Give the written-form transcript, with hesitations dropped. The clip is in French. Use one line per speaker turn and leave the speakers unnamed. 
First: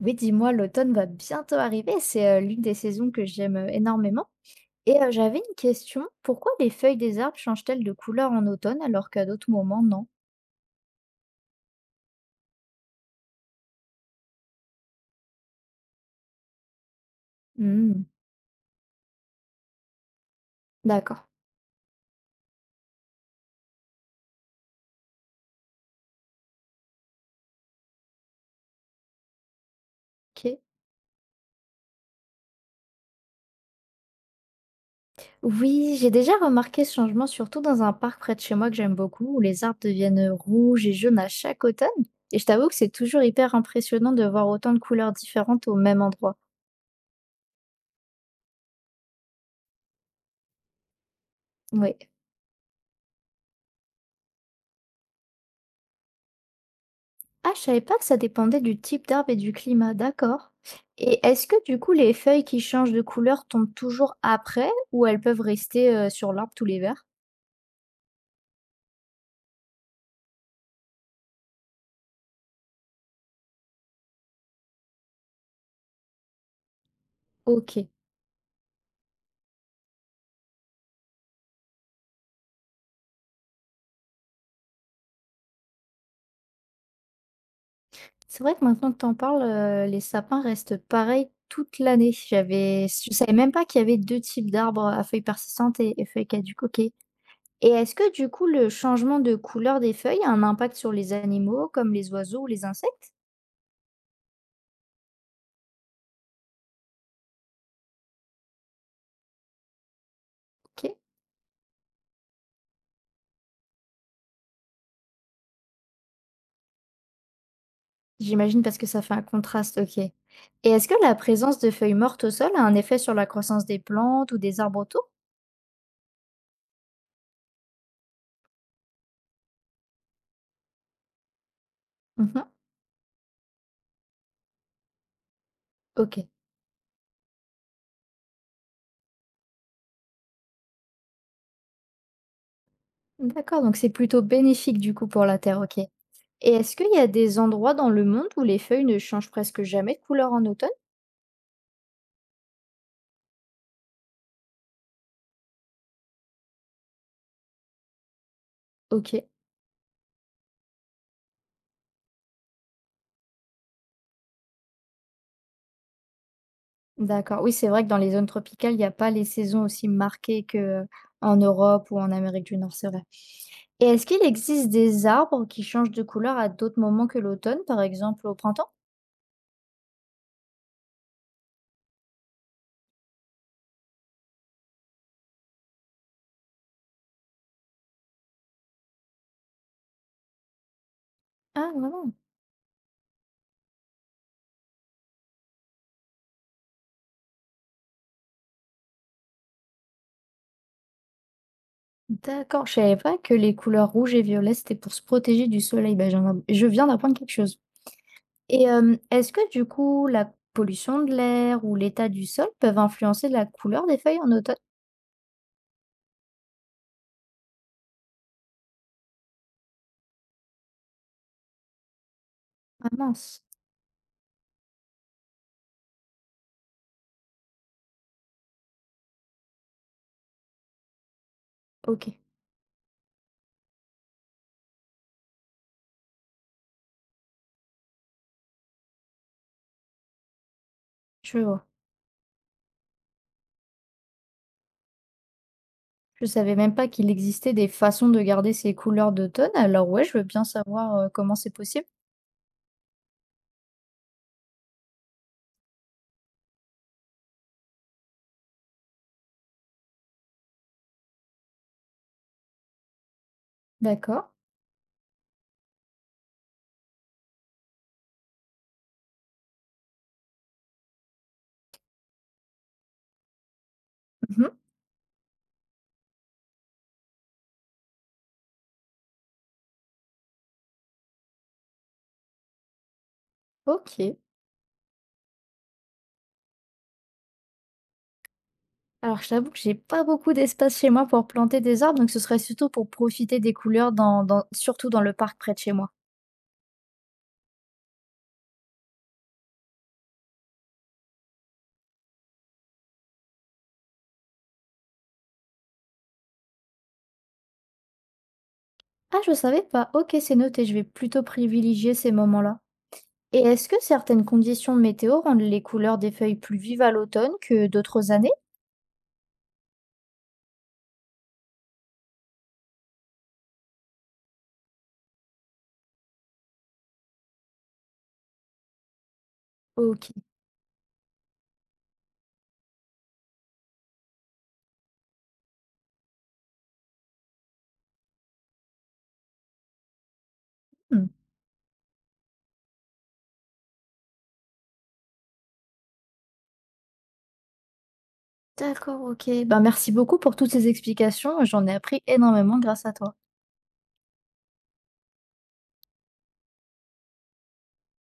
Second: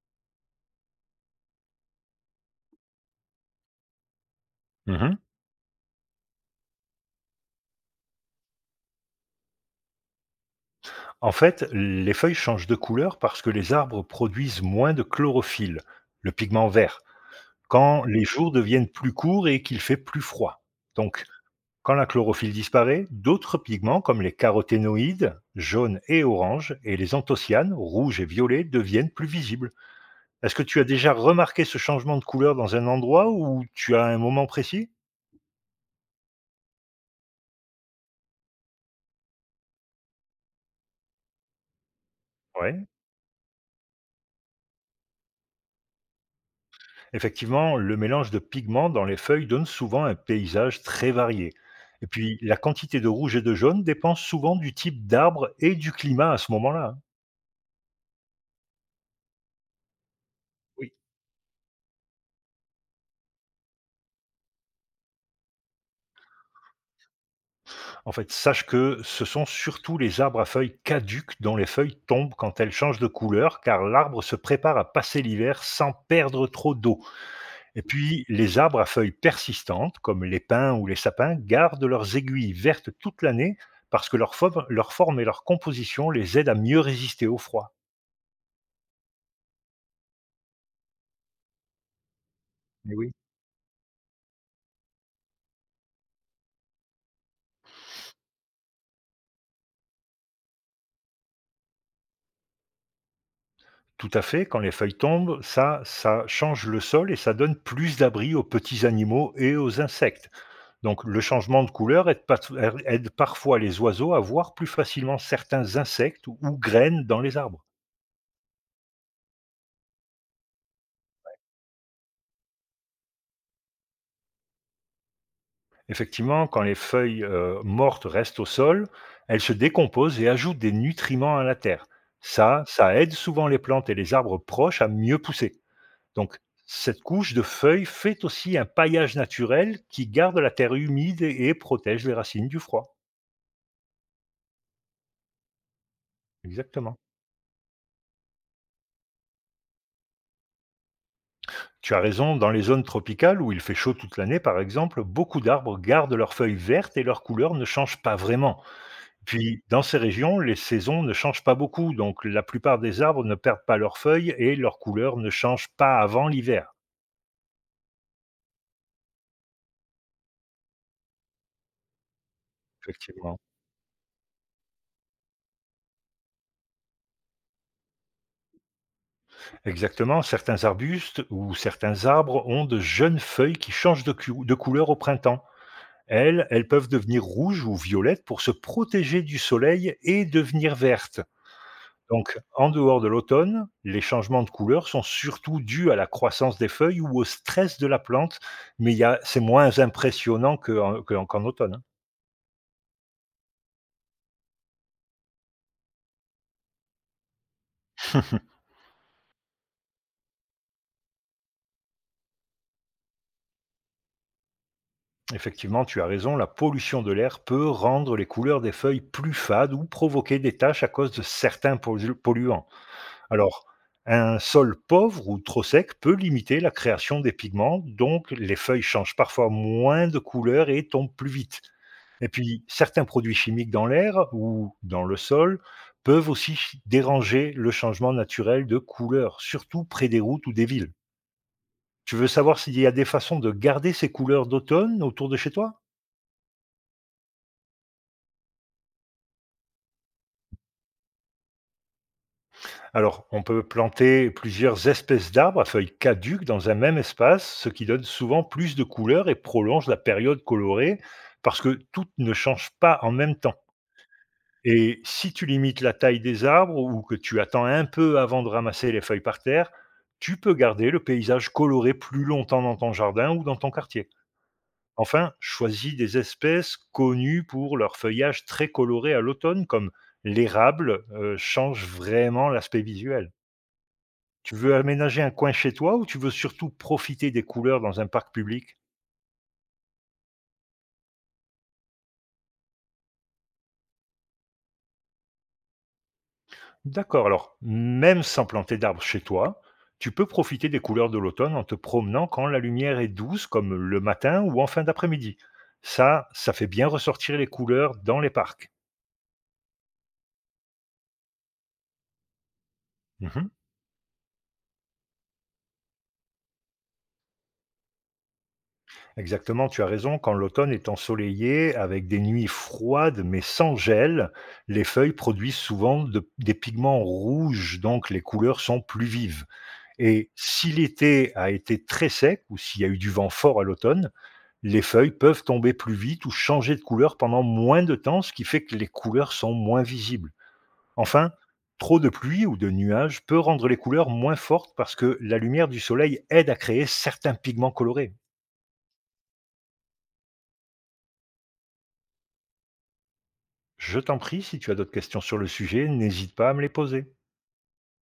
Oui, dis-moi, l'automne va bientôt arriver, c'est, l'une des saisons que j'aime, énormément et
Mmh.
j'avais une question, pourquoi les feuilles des arbres changent-elles de couleur en automne alors qu'à d'autres moments, non?
En fait, les feuilles changent de couleur parce que les arbres produisent moins de chlorophylle, le pigment vert,
Mmh,
quand les jours deviennent plus courts et qu'il fait plus froid.
d'accord,
Donc, quand la chlorophylle disparaît, d'autres pigments comme les caroténoïdes, jaunes et oranges, et les anthocyanes, rouges et violets, deviennent plus visibles. Est-ce
OK.
que tu as déjà remarqué ce changement de couleur dans un endroit ou tu as un moment précis?
Oui, j'ai déjà remarqué ce changement, surtout dans un parc près de chez moi que j'aime beaucoup, où les arbres deviennent, rouges et jaunes à chaque automne et je t'avoue que
Ouais.
c'est toujours hyper impressionnant de voir autant de couleurs différentes au même endroit.
Effectivement, le mélange de pigments dans les feuilles donne souvent un paysage très varié.
Oui.
Et puis, la quantité de rouge et de jaune dépend souvent du type d'arbre et du climat à ce moment-là, hein.
Ah, je savais pas que ça dépendait du type d'arbre et du climat, d'accord.
Oui.
Et est-ce que du coup les feuilles qui changent de couleur tombent toujours après ou elles peuvent rester sur l'arbre tous les verts?
En fait, sache que ce sont surtout les arbres à feuilles caduques dont les feuilles tombent quand elles changent de couleur, car l'arbre se prépare à passer l'hiver sans perdre trop d'eau.
OK.
Et puis, les arbres à feuilles persistantes, comme les pins ou les sapins, gardent leurs aiguilles vertes toute l'année parce que leur forme et leur composition les aident à mieux résister au froid.
C'est vrai que maintenant que t'en parles, les sapins restent pareils toute l'année.
Mais
Je
oui,
savais même pas qu'il y avait deux types d'arbres à feuilles persistantes et feuilles caduques. OK. Et est-ce que du coup le changement de couleur des feuilles a un impact sur les animaux comme les oiseaux ou les insectes?
tout à fait, quand les feuilles tombent, ça change le sol et ça donne plus d'abri aux petits animaux et aux insectes.
OK.
Donc le changement de couleur aide parfois les oiseaux à voir plus facilement certains insectes ou graines dans les arbres.
J'imagine parce que ça fait un contraste, OK. Et est-ce que la présence de feuilles mortes au sol a un effet sur la croissance des plantes ou des arbres autour?
Effectivement, quand les feuilles mortes restent au sol, elles se décomposent et ajoutent des nutriments à la terre.
Mhm.
Ça aide souvent les plantes et les arbres proches à mieux pousser.
OK.
Donc, cette couche de feuilles fait aussi un paillage naturel qui garde la terre humide et protège les racines du froid.
D'accord, donc c'est plutôt bénéfique du coup pour la terre, OK. Et est-ce qu'il y
Exactement.
a des endroits dans le monde où les feuilles ne changent presque jamais de couleur en automne?
Tu as raison, dans les zones tropicales où il fait chaud toute l'année, par exemple, beaucoup d'arbres gardent leurs feuilles vertes et leur couleur ne change pas vraiment.
OK.
Puis, dans ces régions, les saisons ne changent pas beaucoup, donc la plupart des arbres ne perdent pas leurs feuilles et leur couleur ne change pas avant l'hiver.
D'accord. Oui, c'est vrai que dans les zones tropicales, il n'y a pas les saisons aussi marquées que en Europe ou en Amérique du Nord, c'est vrai.
Effectivement.
Et est-ce qu'il existe des arbres qui changent de couleur à d'autres moments que l'automne, par exemple au printemps?
Exactement, certains arbustes ou certains arbres ont de jeunes feuilles qui changent de couleur au printemps. Elles, elles peuvent devenir rouges ou violettes pour se protéger du soleil et devenir vertes.
Ah, vraiment?
Donc, en dehors de l'automne, les changements de couleur sont surtout dus à la croissance des feuilles ou au stress de la plante, mais c'est moins impressionnant qu'en automne.
D'accord, je savais pas que les couleurs rouges et violets, c'était pour se protéger du soleil. Ben, je viens d'apprendre quelque chose.
Hein.
Et est-ce que du coup, la pollution de l'air ou l'état du sol peuvent influencer la couleur des feuilles en automne?
Effectivement, tu as raison, la pollution de l'air peut rendre les couleurs des feuilles plus fades ou provoquer des taches à cause de certains polluants.
Ah mince,
Alors, un sol pauvre ou trop sec peut limiter la création des pigments, donc les feuilles changent parfois moins de couleur et tombent plus vite.
ok,
Et puis, certains produits chimiques dans l'air ou dans le sol peuvent aussi déranger le changement naturel de couleur, surtout près des routes ou des villes.
je vois.
Tu veux savoir s'il y a des façons de garder ces couleurs d'automne autour de chez toi?
Je savais même pas qu'il existait des façons de garder ces couleurs d'automne. Alors ouais, je veux bien savoir comment c'est possible.
Alors, on peut planter plusieurs espèces d'arbres à feuilles caduques dans un même espace, ce qui donne souvent plus de couleurs et prolonge la période colorée, parce que toutes ne changent pas en même temps.
D'accord.
Et si tu limites la taille des arbres ou que tu attends un peu avant de ramasser les feuilles par terre, tu peux garder le paysage coloré plus longtemps dans ton jardin ou dans ton quartier.
Mhm.
Enfin, choisis des espèces connues pour leur feuillage très coloré à l'automne, comme l'érable, change vraiment l'aspect visuel.
OK.
Tu veux aménager un coin chez toi ou tu veux surtout profiter des couleurs dans un parc public?
Alors je t'avoue que j'ai pas beaucoup d'espace chez moi pour planter des arbres, donc ce serait surtout pour profiter des couleurs surtout dans le parc près de chez moi.
D'accord, alors même sans planter d'arbres chez toi, tu peux profiter des couleurs de l'automne en te promenant quand la lumière est douce, comme le matin ou en fin d'après-midi. Ça fait bien ressortir les couleurs dans les parcs.
Ah, je savais pas. OK, c'est noté, je vais plutôt privilégier ces moments-là. Et
Mhm.
est-ce que certaines conditions météo rendent les couleurs des feuilles plus vives à l'automne que d'autres années?
Exactement, tu as raison, quand l'automne est ensoleillé, avec des nuits froides mais sans gel, les feuilles produisent souvent des pigments rouges, donc les couleurs sont plus vives.
OK.
Et si l'été a été très sec ou s'il y a eu du vent fort à l'automne, les feuilles peuvent tomber plus vite ou changer de couleur pendant moins de temps, ce qui fait que les couleurs sont moins visibles.
Hmm.
Enfin, trop de pluie ou de nuages peut rendre les couleurs moins fortes parce que la lumière du soleil aide à créer certains pigments colorés.
D'accord, ok. Ben, merci beaucoup pour toutes ces explications. J'en ai appris énormément grâce à toi.
Je t'en prie, si tu as d'autres questions sur le sujet, n'hésite pas à me les poser.